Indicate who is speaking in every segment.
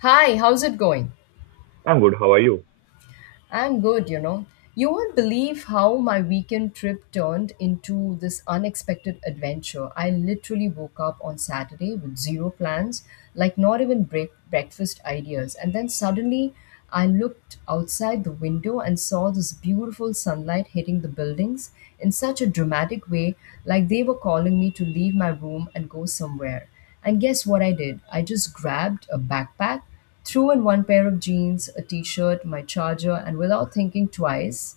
Speaker 1: Hi, how's it going?
Speaker 2: I'm good. How are you?
Speaker 1: I'm good, you know. You won't believe how my weekend trip turned into this unexpected adventure. I literally woke up on Saturday with zero plans, like not even breakfast ideas. And then suddenly I looked outside the window and saw this beautiful sunlight hitting the buildings in such a dramatic way, like they were calling me to leave my room and go somewhere. And guess what I did? I just grabbed a backpack, threw in one pair of jeans, a t shirt, my charger, and without thinking twice,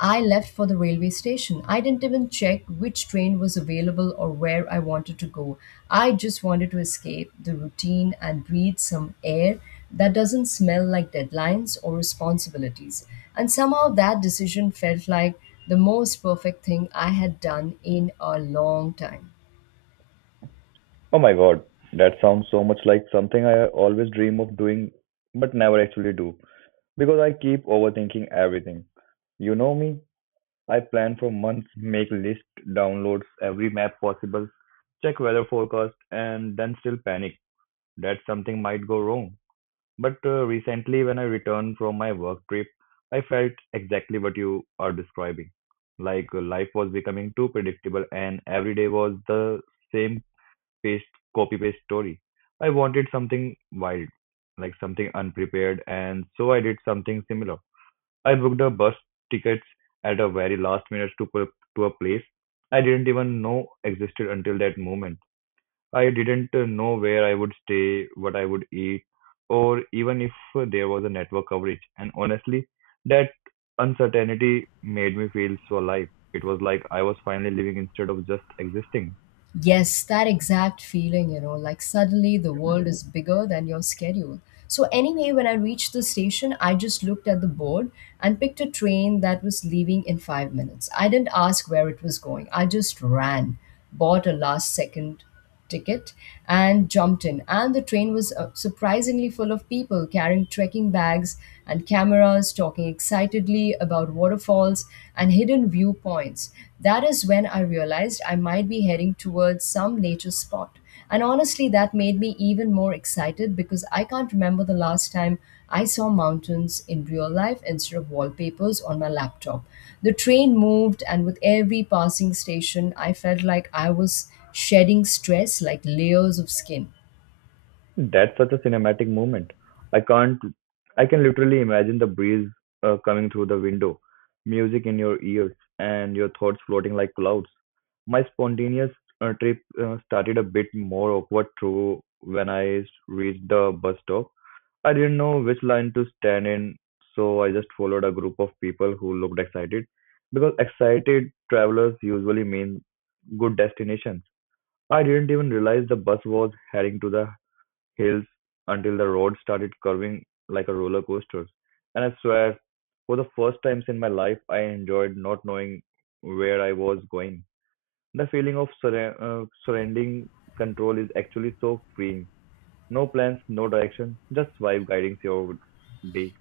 Speaker 1: I left for the railway station. I didn't even check which train was available or where I wanted to go. I just wanted to escape the routine and breathe some air that doesn't smell like deadlines or responsibilities. And somehow that decision felt like the most perfect thing I had done in a long time.
Speaker 2: Oh my God, that sounds so much like something I always dream of doing but never actually do because I keep overthinking everything. You know me, I plan for months, make lists, downloads every map possible, check weather forecast, and then still panic that something might go wrong. But recently, when I returned from my work trip, I felt exactly what you are describing. Like life was becoming too predictable, and every day was the same paste copy paste story. I wanted something wild, like something unprepared, and so I did something similar. I booked a bus tickets at a very last minute to a place I didn't even know existed until that moment. I didn't know where I would stay, what I would eat, or even if there was a network coverage. And honestly, that uncertainty made me feel so alive. It was like I was finally living instead of just existing.
Speaker 1: Yes, that exact feeling, you know, like suddenly the world is bigger than your schedule. So, anyway, when I reached the station, I just looked at the board and picked a train that was leaving in 5 minutes. I didn't ask where it was going, I just ran, bought a last second ticket and jumped in. And the train was surprisingly full of people carrying trekking bags and cameras, talking excitedly about waterfalls and hidden viewpoints. That is when I realized I might be heading towards some nature spot. And honestly, that made me even more excited because I can't remember the last time I saw mountains in real life instead of wallpapers on my laptop. The train moved, and with every passing station, I felt like I was shedding stress like layers of skin.
Speaker 2: That's such a cinematic moment. I can't, I can literally imagine the breeze coming through the window, music in your ears, and your thoughts floating like clouds. My spontaneous trip started a bit more awkward through when reached the bus stop. I didn't know which line to stand in, so I just followed a group of people who looked excited because excited travelers usually mean good destinations. I didn't even realize the bus was heading to the hills until the road started curving like a roller coaster. And I swear, for the first times in my life, I enjoyed not knowing where I was going. The feeling of surrendering control is actually so freeing. No plans, no direction, just vibe guiding your day.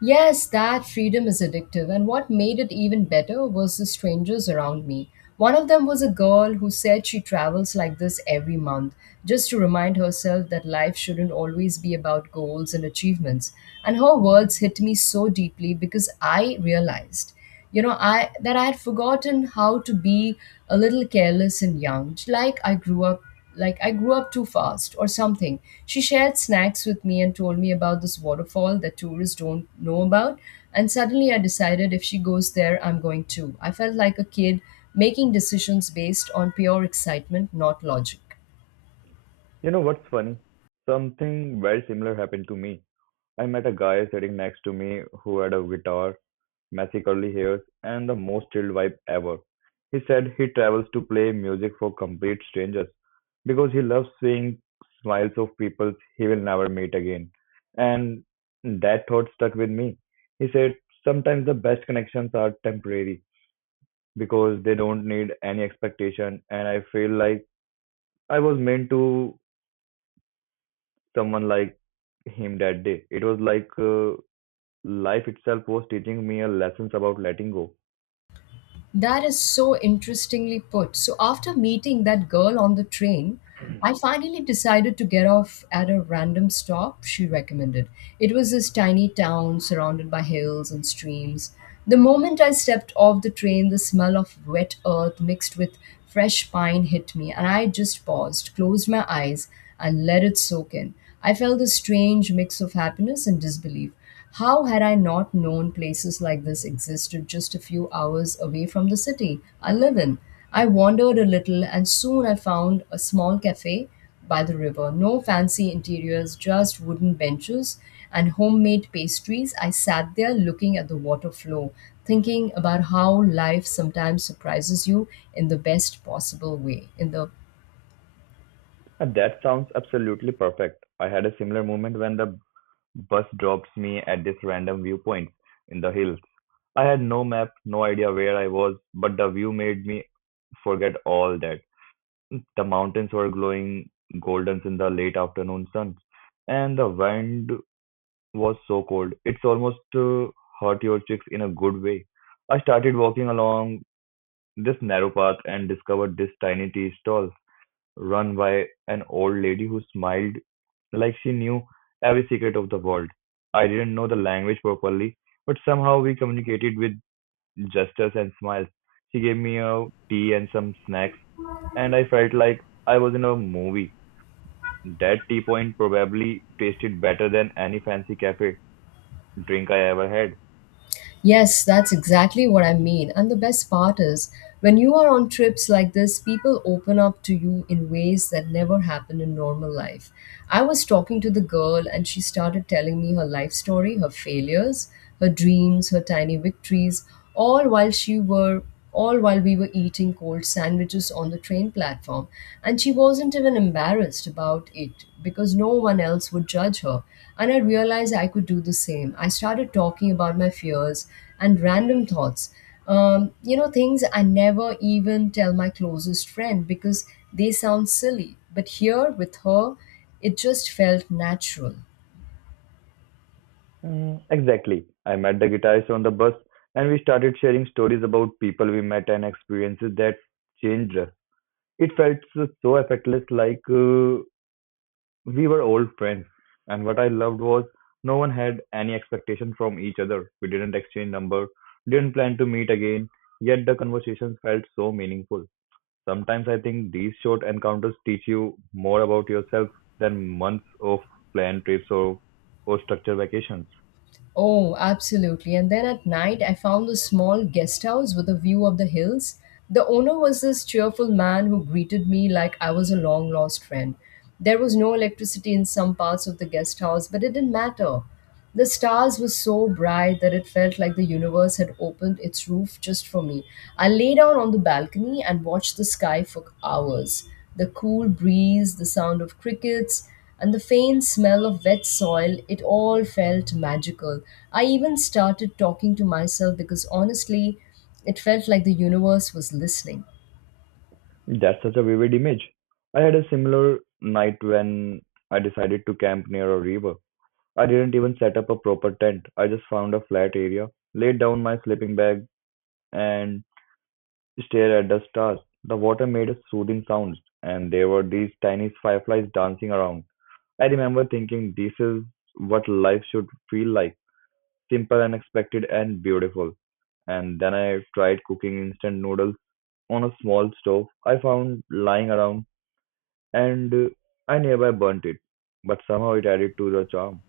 Speaker 1: Yes, that freedom is addictive, and what made it even better was the strangers around me. One of them was a girl who said she travels like this every month, just to remind herself that life shouldn't always be about goals and achievements. And her words hit me so deeply because I realized, you know, I that I had forgotten how to be a little careless and young, like I grew up too fast or something. She shared snacks with me and told me about this waterfall that tourists don't know about. And suddenly I decided if she goes there, I'm going too. I felt like a kid making decisions based on pure excitement, not logic.
Speaker 2: You know what's funny? Something very similar happened to me. I met a guy sitting next to me who had a guitar messy curly hairs, and the most chilled vibe ever. He said he travels to play music for complete strangers because he loves seeing smiles of people he will never meet again. And that thought stuck with me. He said, sometimes the best connections are temporary because they don't need any expectation. And I feel like I was meant to someone like him that day. It was like life itself was teaching me a lessons about letting go.
Speaker 1: That is so interestingly put. So, after meeting that girl on the train, I finally decided to get off at a random stop she recommended. It was this tiny town surrounded by hills and streams. The moment I stepped off the train, the smell of wet earth mixed with fresh pine hit me, and I just paused, closed my eyes, and let it soak in. I felt a strange mix of happiness and disbelief. How had I not known places like this existed just a few hours away from the city I live in? I wandered a little and soon I found a small cafe by the river. No fancy interiors, just wooden benches and homemade pastries. I sat there looking at the water flow, thinking about how life sometimes surprises you in the best possible way, in the
Speaker 2: And that sounds absolutely perfect. I had a similar moment when the bus dropped me at this random viewpoint in the hills. I had no map, no idea where I was, but the view made me forget all that. The mountains were glowing goldens in the late afternoon sun, and the wind was so cold. It's almost hurt your cheeks in a good way. I started walking along this narrow path and discovered this tiny tea stall run by an old lady who smiled like she knew every secret of the world. I didn't know the language properly, but somehow we communicated with gestures and smiles. She gave me a tea and some snacks, and I felt like I was in a movie. That tea point probably tasted better than any fancy cafe drink I ever had.
Speaker 1: Yes, that's exactly what I mean. And the best part is, when you are on trips like this, people open up to you in ways that never happen in normal life. I was talking to the girl, and she started telling me her life story, her failures, her dreams, her tiny victories, all while she were all while we were eating cold sandwiches on the train platform. And she wasn't even embarrassed about it because no one else would judge her. And I realized I could do the same. I started talking about my fears and random thoughts. You know, things I never even tell my closest friend because they sound silly. But here with her, it just felt natural.
Speaker 2: Mm, exactly. I met the guitarist on the bus, and we started sharing stories about people we met and experiences that changed us. It felt so, so effortless, like we were old friends, and what I loved was no one had any expectation from each other. We didn't exchange number, didn't plan to meet again, yet the conversations felt so meaningful. Sometimes I think these short encounters teach you more about yourself than months of planned trips or structured vacations.
Speaker 1: Oh, absolutely. And then at night, I found a small guest house with a view of the hills. The owner was this cheerful man who greeted me like I was a long lost friend. There was no electricity in some parts of the guest house, but it didn't matter. The stars were so bright that it felt like the universe had opened its roof just for me. I lay down on the balcony and watched the sky for hours. The cool breeze, the sound of crickets, and the faint smell of wet soil, it all felt magical. I even started talking to myself because honestly, it felt like the universe was listening.
Speaker 2: That's such a vivid image. I had a similar night when I decided to camp near a river. I didn't even set up a proper tent. I just found a flat area, laid down my sleeping bag, and stare at the stars. The water made a soothing sound, and there were these tiny fireflies dancing around. I remember thinking this is what life should feel like simple, unexpected, and beautiful. And then I tried cooking instant noodles on a small stove I found lying around, and I nearby burnt it, but somehow it added to the charm.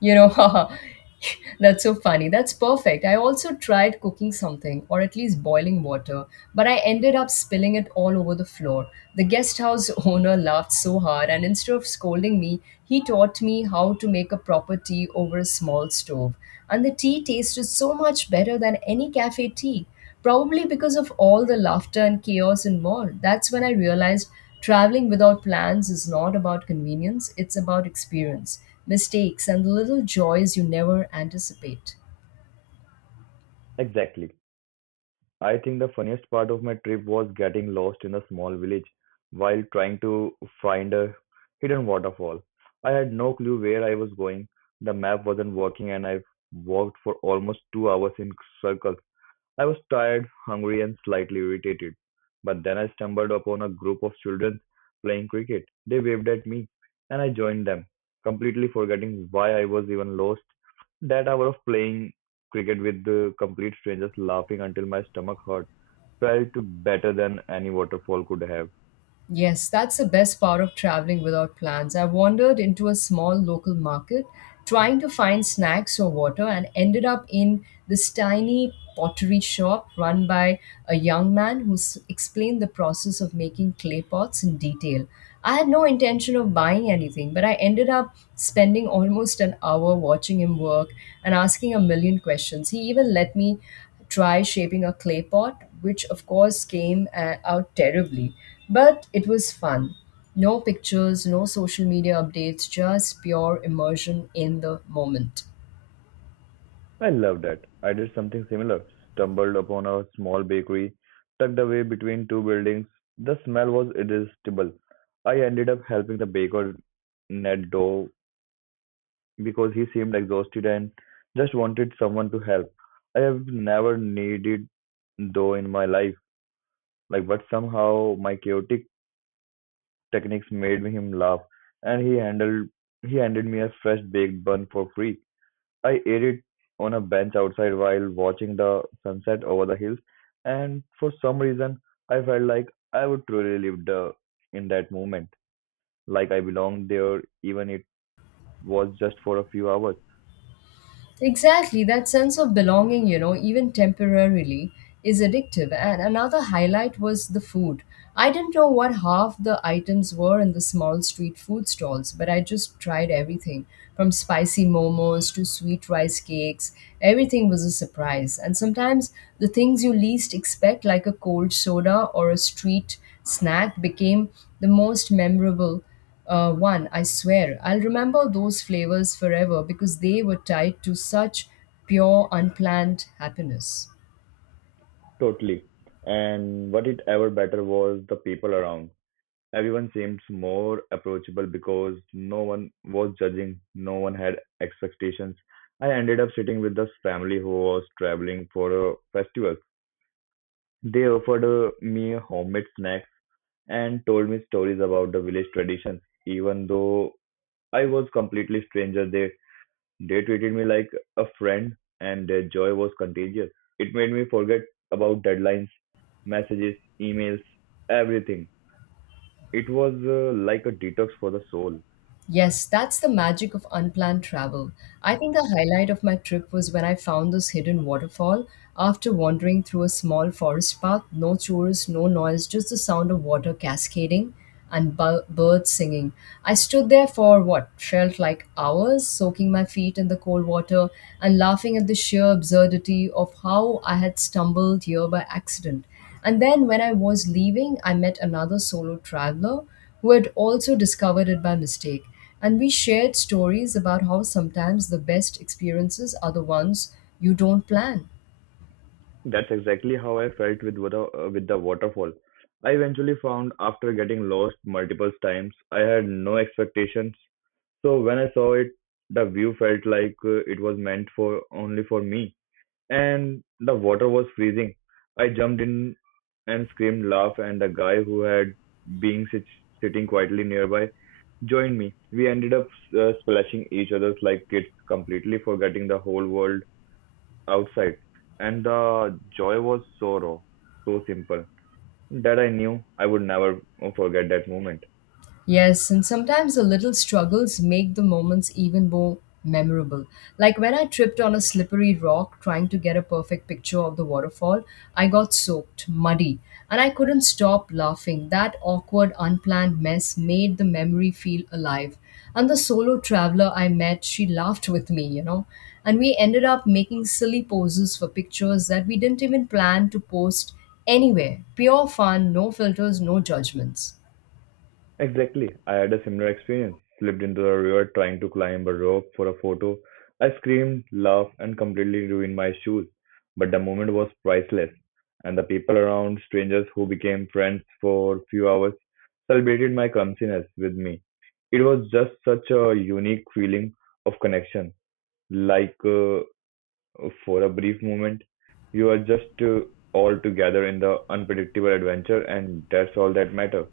Speaker 1: You know, that's so funny. That's perfect. I also tried cooking something, or at least boiling water, but I ended up spilling it all over the floor. The guest house owner laughed so hard, and instead of scolding me, he taught me how to make a proper tea over a small stove. And the tea tasted so much better than any cafe tea, probably because of all the laughter and chaos involved. That's when I realized traveling without plans is not about convenience, it's about experience, mistakes, and the little joys you never anticipate.
Speaker 2: Exactly. I think the funniest part of my trip was getting lost in a small village while trying to find a hidden waterfall. I had no clue where I was going. The map wasn't working and I walked for almost 2 hours in circles. I was tired, hungry, and slightly irritated. But then I stumbled upon a group of children playing cricket. They waved at me, and I joined them, completely forgetting why I was even lost. That hour of playing cricket with the complete strangers, laughing until my stomach hurt, felt better than any waterfall could have.
Speaker 1: Yes, that's the best part of traveling without plans. I wandered into a small local market trying to find snacks or water and ended up in this tiny pottery shop run by a young man who explained the process of making clay pots in detail. I had no intention of buying anything, but I ended up spending almost an hour watching him work and asking a million questions. He even let me try shaping a clay pot, which of course came out terribly, but it was fun. No pictures, no social media updates, just pure immersion in the moment.
Speaker 2: I love that. I did something similar. Stumbled upon a small bakery tucked away between two buildings. The smell was irresistible. I ended up helping the baker knead dough because he seemed exhausted and just wanted someone to help. I have never needed dough in my life, like but somehow my chaotic techniques made him laugh, and he handed me a fresh baked bun for free. I ate it on a bench outside while watching the sunset over the hills, and for some reason, I felt like I would truly live in that moment, like I belonged there, even it was just for a few hours.
Speaker 1: Exactly, that sense of belonging, you know, even temporarily, is addictive. And another highlight was the food. I didn't know what half the items were in the small street food stalls, but I just tried everything from spicy momos to sweet rice cakes. Everything was a surprise. And sometimes the things you least expect, like a cold soda or a street snack, became the most memorable one, I swear. I'll remember those flavors forever because they were tied to such pure, unplanned happiness.
Speaker 2: Totally. And what it ever better was the people around. Everyone seemed more approachable because no one was judging, no one had expectations. I ended up sitting with this family who was traveling for a festival. They offered me homemade snacks and told me stories about the village traditions. Even though I was completely stranger, they treated me like a friend, and their joy was contagious. It made me forget about deadlines, messages, emails, everything. It was like a detox for the soul.
Speaker 1: Yes, that's the magic of unplanned travel. I think the highlight of my trip was when I found this hidden waterfall after wandering through a small forest path, no tourists, no noise, just the sound of water cascading and birds singing. I stood there for what felt like hours, soaking my feet in the cold water and laughing at the sheer absurdity of how I had stumbled here by accident. And then when I was leaving, I met another solo traveler who had also discovered it by mistake. And we shared stories about how sometimes the best experiences are the ones you don't plan.
Speaker 2: That's exactly how I felt with water, with the waterfall. I eventually found after getting lost multiple times, I had no expectations. So when I saw it, the view felt like it was meant for only for me. And the water was freezing. I jumped in and screamed laugh and the guy who had been sitting quietly nearby joined me. We ended up splashing each other's like kids, completely forgetting the whole world outside. And the joy was so raw, so simple that I knew I would never forget that moment.
Speaker 1: Yes, and sometimes the little struggles make the moments even more memorable. Like when I tripped on a slippery rock trying to get a perfect picture of the waterfall, I got soaked, muddy, and I couldn't stop laughing. That awkward, unplanned mess made the memory feel alive. And the solo traveler I met, she laughed with me, you know. And we ended up making silly poses for pictures that we didn't even plan to post anywhere. Pure fun, no filters, no judgments.
Speaker 2: Exactly. I had a similar experience. Slipped into a river trying to climb a rope for a photo. I screamed, laughed, and completely ruined my shoes. But the moment was priceless, and the people around, strangers who became friends for few hours, celebrated my clumsiness with me. It was just such a unique feeling of connection. Like for a brief moment, you are just all together in the unpredictable adventure, and that's all that matters.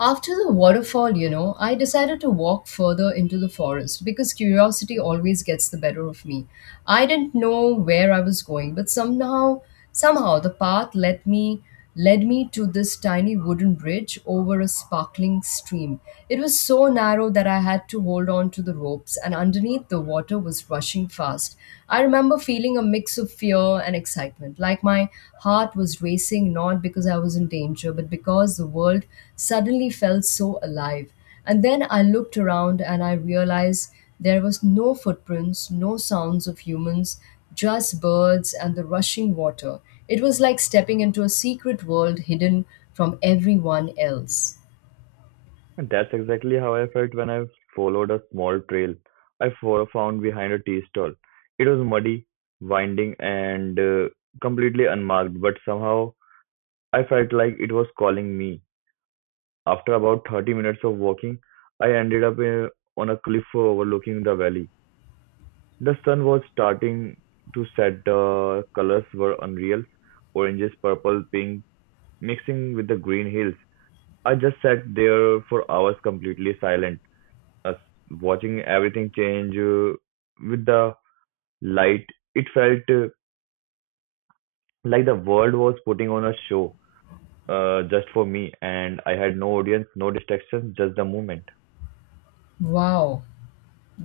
Speaker 1: After the waterfall, you know, I decided to walk further into the forest because curiosity always gets the better of me. I didn't know where I was going, but somehow the path led me to this tiny wooden bridge over a sparkling stream. It was so narrow that I had to hold on to the ropes and underneath the water was rushing fast. I remember remember feeling a mix of fear and excitement, like my heart was racing not because I was in danger, but because the world suddenly felt so alive. And then I looked around and I realized there was no footprints, no sounds of humans, just birds and the rushing water. It was like stepping into a secret world hidden from everyone else.
Speaker 2: And that's exactly how I felt when I followed a small trail I found behind a tea stall. It was muddy, winding, and completely unmarked, but somehow I felt like it was calling me. After about 30 minutes of walking, I ended up on a cliff overlooking the valley. The sun was starting to set, the colors were unreal oranges, purple, pink, mixing with the green hills. I just sat there for hours completely silent us watching everything change with the light. It felt like the world was putting on a show just for me, and I had no audience, no distractions, just the movement.
Speaker 1: Wow,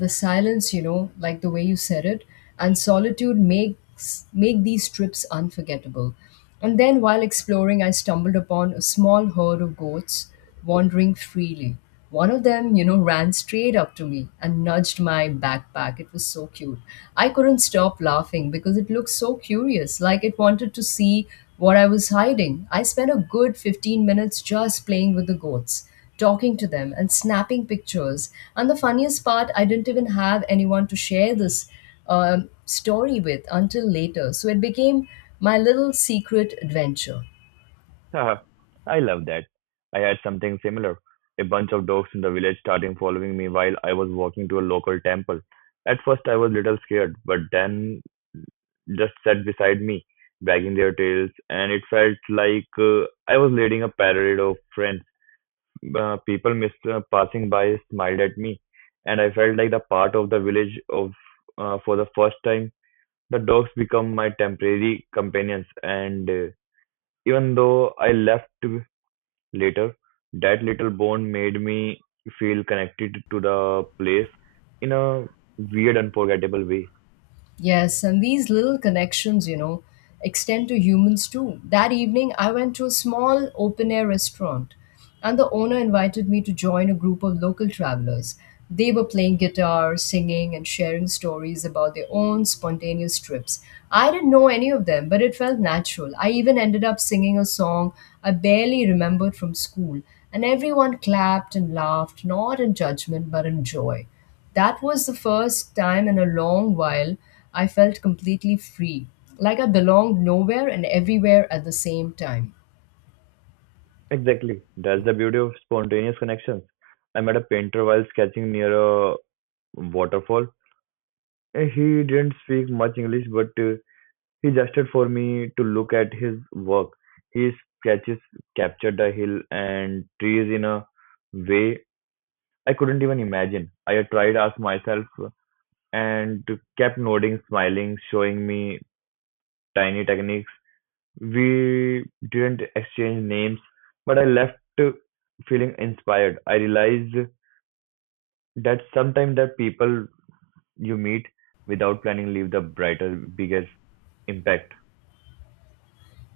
Speaker 1: the silence, you know, like the way you said it, and solitude makes make these trips unforgettable. And then while exploring, I stumbled upon a small herd of goats wandering freely. One of them, you know, ran straight up to me and nudged my backpack. It was so cute, I couldn't stop laughing because it looked so curious, like it wanted to see what I was hiding. I spent a good 15 minutes just playing with the goats, talking to them and snapping pictures. And the funniest part, I didn't even have anyone to share this story with until later. So it became my little secret adventure.
Speaker 2: Haha, I love that. I had something similar. A bunch of dogs in the village starting following me while I was walking to a local temple. At first, I was little scared, but then just sat beside me, wagging their tails, and it felt like I was leading a parade of friends. People passing by smiled at me, and I felt like the part of the village of for the first time. The dogs become my temporary companions, and even though I left later, that little bond made me feel connected to the place in a weird, unforgettable way.
Speaker 1: Yes, and these little connections, you know, extend to humans too. That evening, I went to a small open air restaurant, and the owner invited me to join a group of local travelers. They were playing guitar, singing, and sharing stories about their own spontaneous trips. I didn't know any of them, but it felt natural. I even ended up singing a song I barely remembered from school, and everyone clapped and laughed, not in judgment, but in joy. That was the first time in a long while I felt completely free, like I belonged nowhere and everywhere at the same time.
Speaker 2: Exactly, that's the beauty of spontaneous connections. I met a painter while sketching near a waterfall. He didn't speak much English, but he gestured for me to look at his work. His sketches captured the hill and trees in a way I couldn't even imagine. I tried to ask myself and kept nodding, smiling, showing me tiny techniques. We didn't exchange names, but I left feeling inspired. I realized that sometimes the people you meet without planning leave the brightest, biggest impact.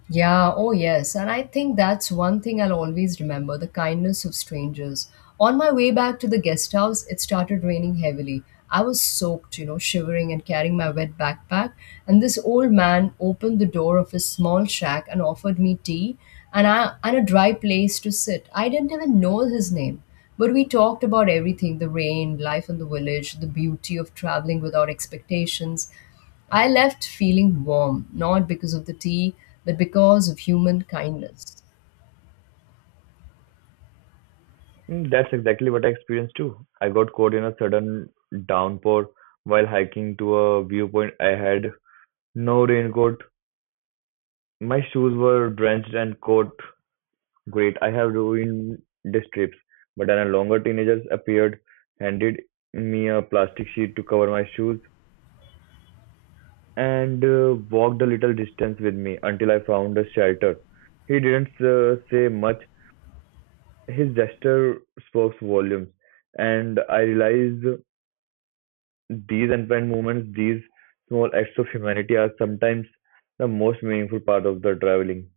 Speaker 1: Yeah, oh yes. And I think that's one thing I'll always remember, the kindness of strangers. On my way back to the guest house, it started raining heavily. I was soaked, you know, shivering and carrying my wet backpack. And this old man opened the door of his small shack and offered me tea and a dry place to sit. I didn't even know his name. But we talked about everything, the rain, life in the village, the beauty of traveling without expectations. I left feeling warm, not because of the tea, but because of human kindness.
Speaker 2: Mm, that's exactly what I experienced too. I got caught in a sudden downpour while hiking to a viewpoint. I had no raincoat. My shoes were drenched and caught. Great, I have ruined this trip. But then a longer teenager appeared, handed me a plastic sheet to cover my shoes, and walked a little distance with me until I found a shelter. He didn't say much. His gesture spoke volumes, and I realized these unplanned moments, these small acts of humanity are sometimes the most meaningful part of the traveling.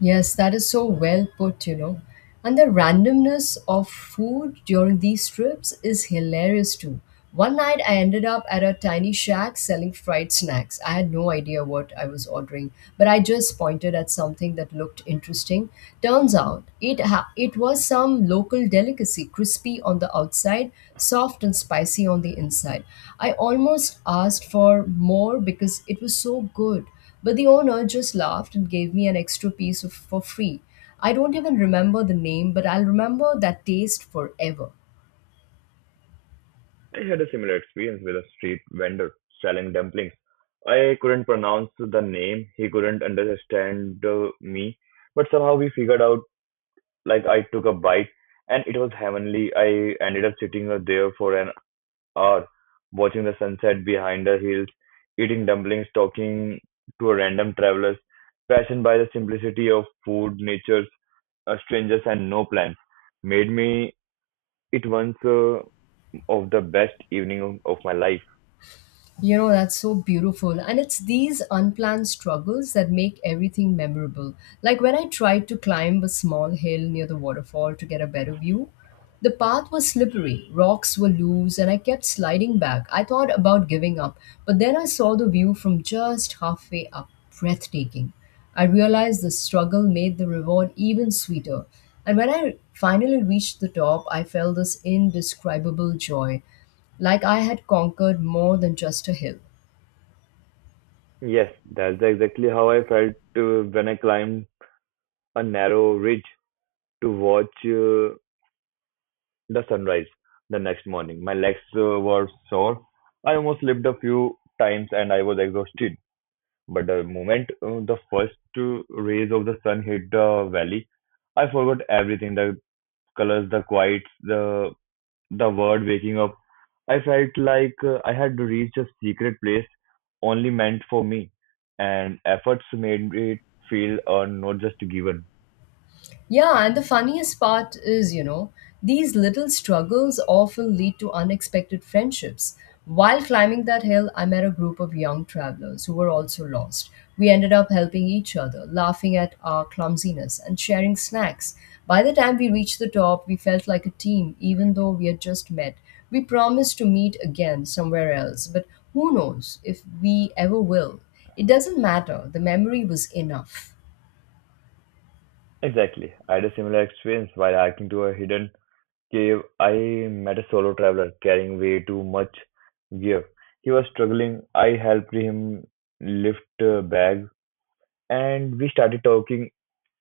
Speaker 1: Yes, that is so well put, you know. And the randomness of food during these trips is hilarious too. One night I ended up at a tiny shack selling fried snacks. I had no idea what I was ordering, but I just pointed at something that looked interesting. Turns out it was some local delicacy, crispy on the outside, soft and spicy on the inside. I almost asked for more because it was so good. But the owner just laughed and gave me an extra piece of, for free. I don't even remember the name, but I'll remember that taste forever.
Speaker 2: I had a similar experience with a street vendor selling dumplings. I couldn't pronounce the name, he couldn't understand me, but somehow we figured out, like I took a bite and it was heavenly. I ended up sitting there for an hour, watching the sunset behind the hills, eating dumplings, talking to a random traveler, passion by the simplicity of food, nature's strangers, and no plans, made me it once of the best evening of my life.
Speaker 1: You know, that's so beautiful. And it's these unplanned struggles that make everything memorable. Like when I tried to climb a small hill near the waterfall to get a better view, the path was slippery, rocks were loose, and I kept sliding back. I thought about giving up, but then I saw the view from just halfway up, breathtaking. I realized the struggle made the reward even sweeter. And when I finally reached the top, I felt this indescribable joy, like I had conquered more than just a hill.
Speaker 2: Yes, that's exactly how I felt when I climbed a narrow ridge to watch the sunrise the next morning. My legs were sore. I almost slipped a few times and I was exhausted. But the moment the first rays of the sun hit the valley, I forgot everything, the colors, the quiet, the word waking up. I felt like I had reached a secret place only meant for me, and efforts made it feel not just given.
Speaker 1: Yeah, and the funniest part is, you know, these little struggles often lead to unexpected friendships. While climbing that hill, I met a group of young travelers who were also lost. We ended up helping each other, laughing at our clumsiness, and sharing snacks. By the time we reached the top, we felt like a team, even though we had just met. We promised to meet again somewhere else, but who knows if we ever will. It doesn't matter, the memory was enough.
Speaker 2: Exactly. I had a similar experience while hiking to a hidden cave. I met a solo traveler carrying way too much gear. He was struggling. I helped him lift a bag, and we started talking.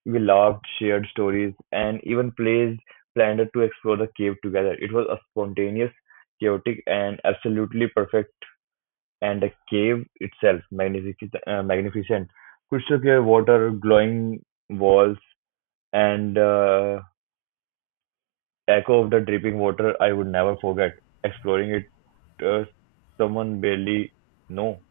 Speaker 2: We laughed, shared stories, and even plays planned to explore the cave together. It was a spontaneous, chaotic, and absolutely perfect. And the cave itself, magnificent, magnificent crystal clear water, glowing walls, and echo of the dripping water. I would never forget exploring it. Uh, someone barely know.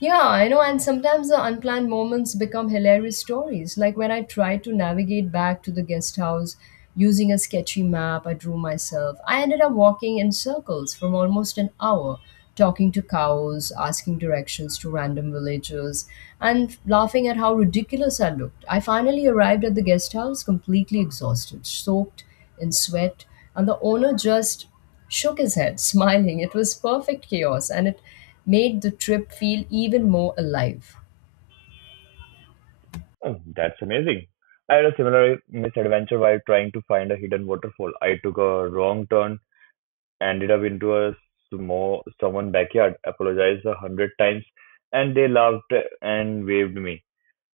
Speaker 1: Yeah, I know, and sometimes the unplanned moments become hilarious stories. Like when I tried to navigate back to the guest house using a sketchy map I drew myself, I ended up walking in circles for almost an hour, talking to cows, asking directions to random villagers, and laughing at how ridiculous I looked. I finally arrived at the guest house completely exhausted, soaked in sweat, and the owner just shook his head, smiling. It was perfect chaos, and it made the trip feel even more alive.
Speaker 2: Oh, that's amazing. I had a similar misadventure while trying to find a hidden waterfall. I took a wrong turn, ended up into a small someone backyard, apologized a hundred times, and they laughed and waved me.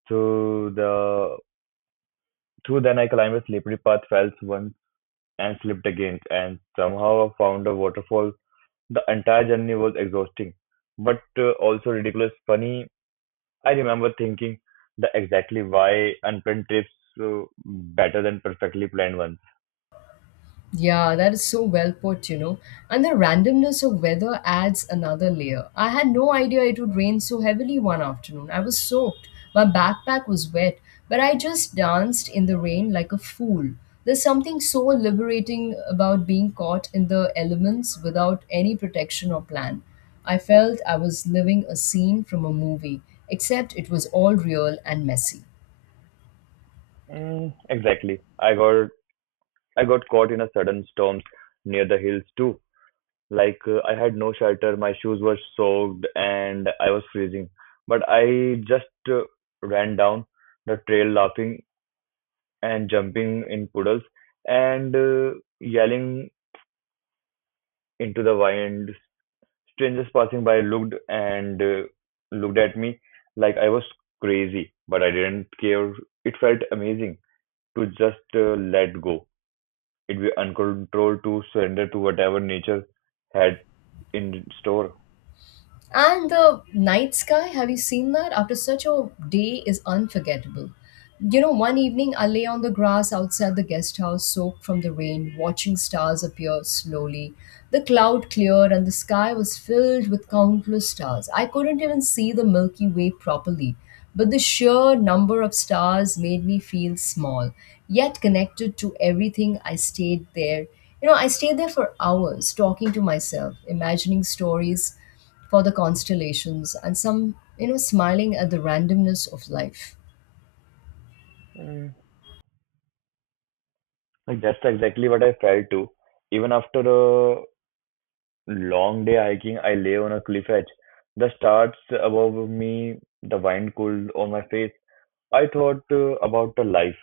Speaker 2: Through the through then I climbed a slippery path, fell once and slipped again, and somehow found a waterfall. The entire journey was exhausting, but also ridiculous, funny, I remember thinking the exactly why unplanned trips better than perfectly planned ones.
Speaker 1: Yeah, that is so well put, you know. And the randomness of weather adds another layer. I had no idea it would rain so heavily one afternoon. I was soaked. My backpack was wet, but I just danced in the rain like a fool. There's something so liberating about being caught in the elements without any protection or plan. I felt I was living a scene from a movie, except it was all real and messy.
Speaker 2: Mm, exactly. I got caught in a sudden storm near the hills too. Like I had no shelter, my shoes were soaked, and I was freezing. But I just uh, ran down the trail, laughing and jumping in puddles and yelling into the wind. Strangers passing by looked and looked at me like I was crazy, but I didn't care. It felt amazing to just let go. It be uncontrolled to surrender to whatever nature had in store.
Speaker 1: And the night sky, have you seen that? After such a day is unforgettable. You know, one evening I lay on the grass outside the guest house, soaked from the rain, watching stars appear slowly. The cloud cleared and the sky was filled with countless stars. I couldn't even see the Milky Way properly, but the sheer number of stars made me feel small, yet connected to everything. I stayed there. You know, I stayed there for hours, talking to myself, imagining stories for the constellations, and some, you know, smiling at the randomness of life.
Speaker 2: Mm. Like that's exactly what I felt too. Even after a long day hiking, I lay on a cliff edge. The stars above me, the wind cooled on my face. I thought about the life,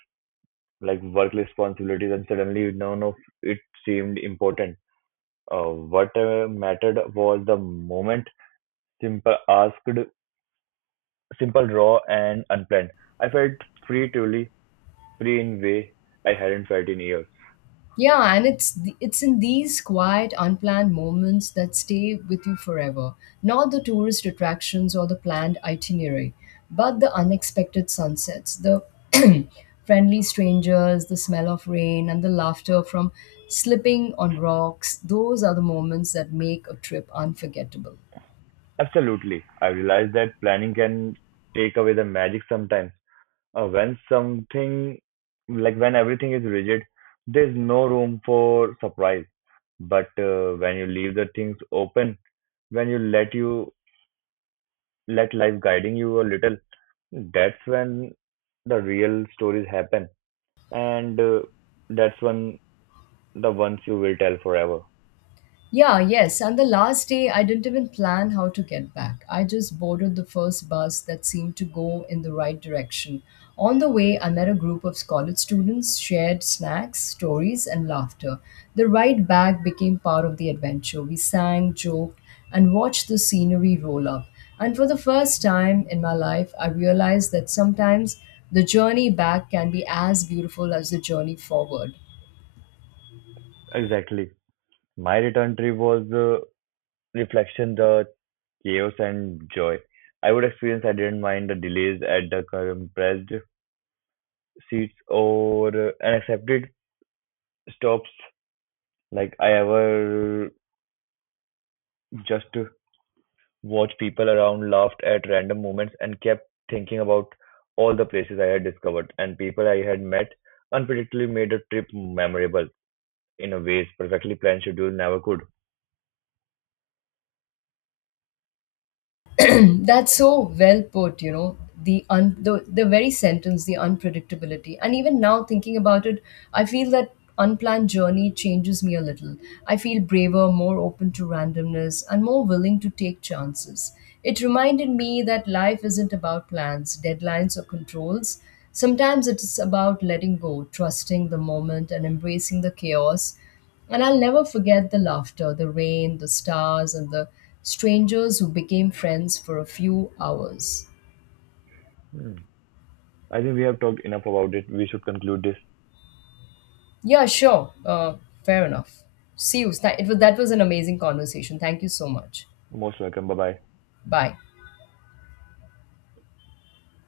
Speaker 2: like work responsibilities, and suddenly none of it seemed important. What mattered was the moment, simple asked, simple, raw, and unplanned. I felt free, truly, free in way I hadn't felt in years.
Speaker 1: Yeah, and it's in these quiet unplanned moments that stay with you forever, not the tourist attractions or the planned itinerary, but the unexpected sunsets, the friendly strangers, the smell of rain, and the laughter from slipping on rocks. Those are the moments that make a trip unforgettable.
Speaker 2: Absolutely. I realized that planning can take away the magic sometimes. When something, like when everything is rigid, there's no room for surprise. But when you leave the things open, when you let life guiding you a little, that's when the real stories happen, and that's when the ones you will tell forever.
Speaker 1: Yeah, yes. And the last day, I didn't even plan how to get back. I just boarded the first bus that seemed to go in the right direction. On the way, I met a group of college students, shared snacks, stories, and laughter. The ride back became part of the adventure. We sang, joked, and watched the scenery roll up. And for the first time in my life, I realized that sometimes the journey back can be as beautiful as the journey forward.
Speaker 2: Exactly. My return trip was reflection the chaos and joy. I would experience I didn't mind the delays at the compressed seats or unaccepted stops like I ever just watched people around, laughed at random moments, and kept thinking about all the places I had discovered and people I had met. Unpredictably made the trip memorable in a ways perfectly planned schedule never could.
Speaker 1: That's so well put, you know, the, the very sentence, the unpredictability. And even now thinking about it, I feel that unplanned journey changes me a little. I feel braver, more open to randomness, and more willing to take chances. It reminded me that life isn't about plans, deadlines, or controls. Sometimes it's about letting go, trusting the moment, and embracing the chaos. And I'll never forget the laughter, the rain, the stars, and the strangers who became friends for a few hours.
Speaker 2: Hmm. I think we have talked enough about it. We should conclude this.
Speaker 1: Yeah, sure. Fair enough. See you. That was an amazing conversation. Thank you so much.
Speaker 2: Most welcome. Bye bye.
Speaker 1: Bye.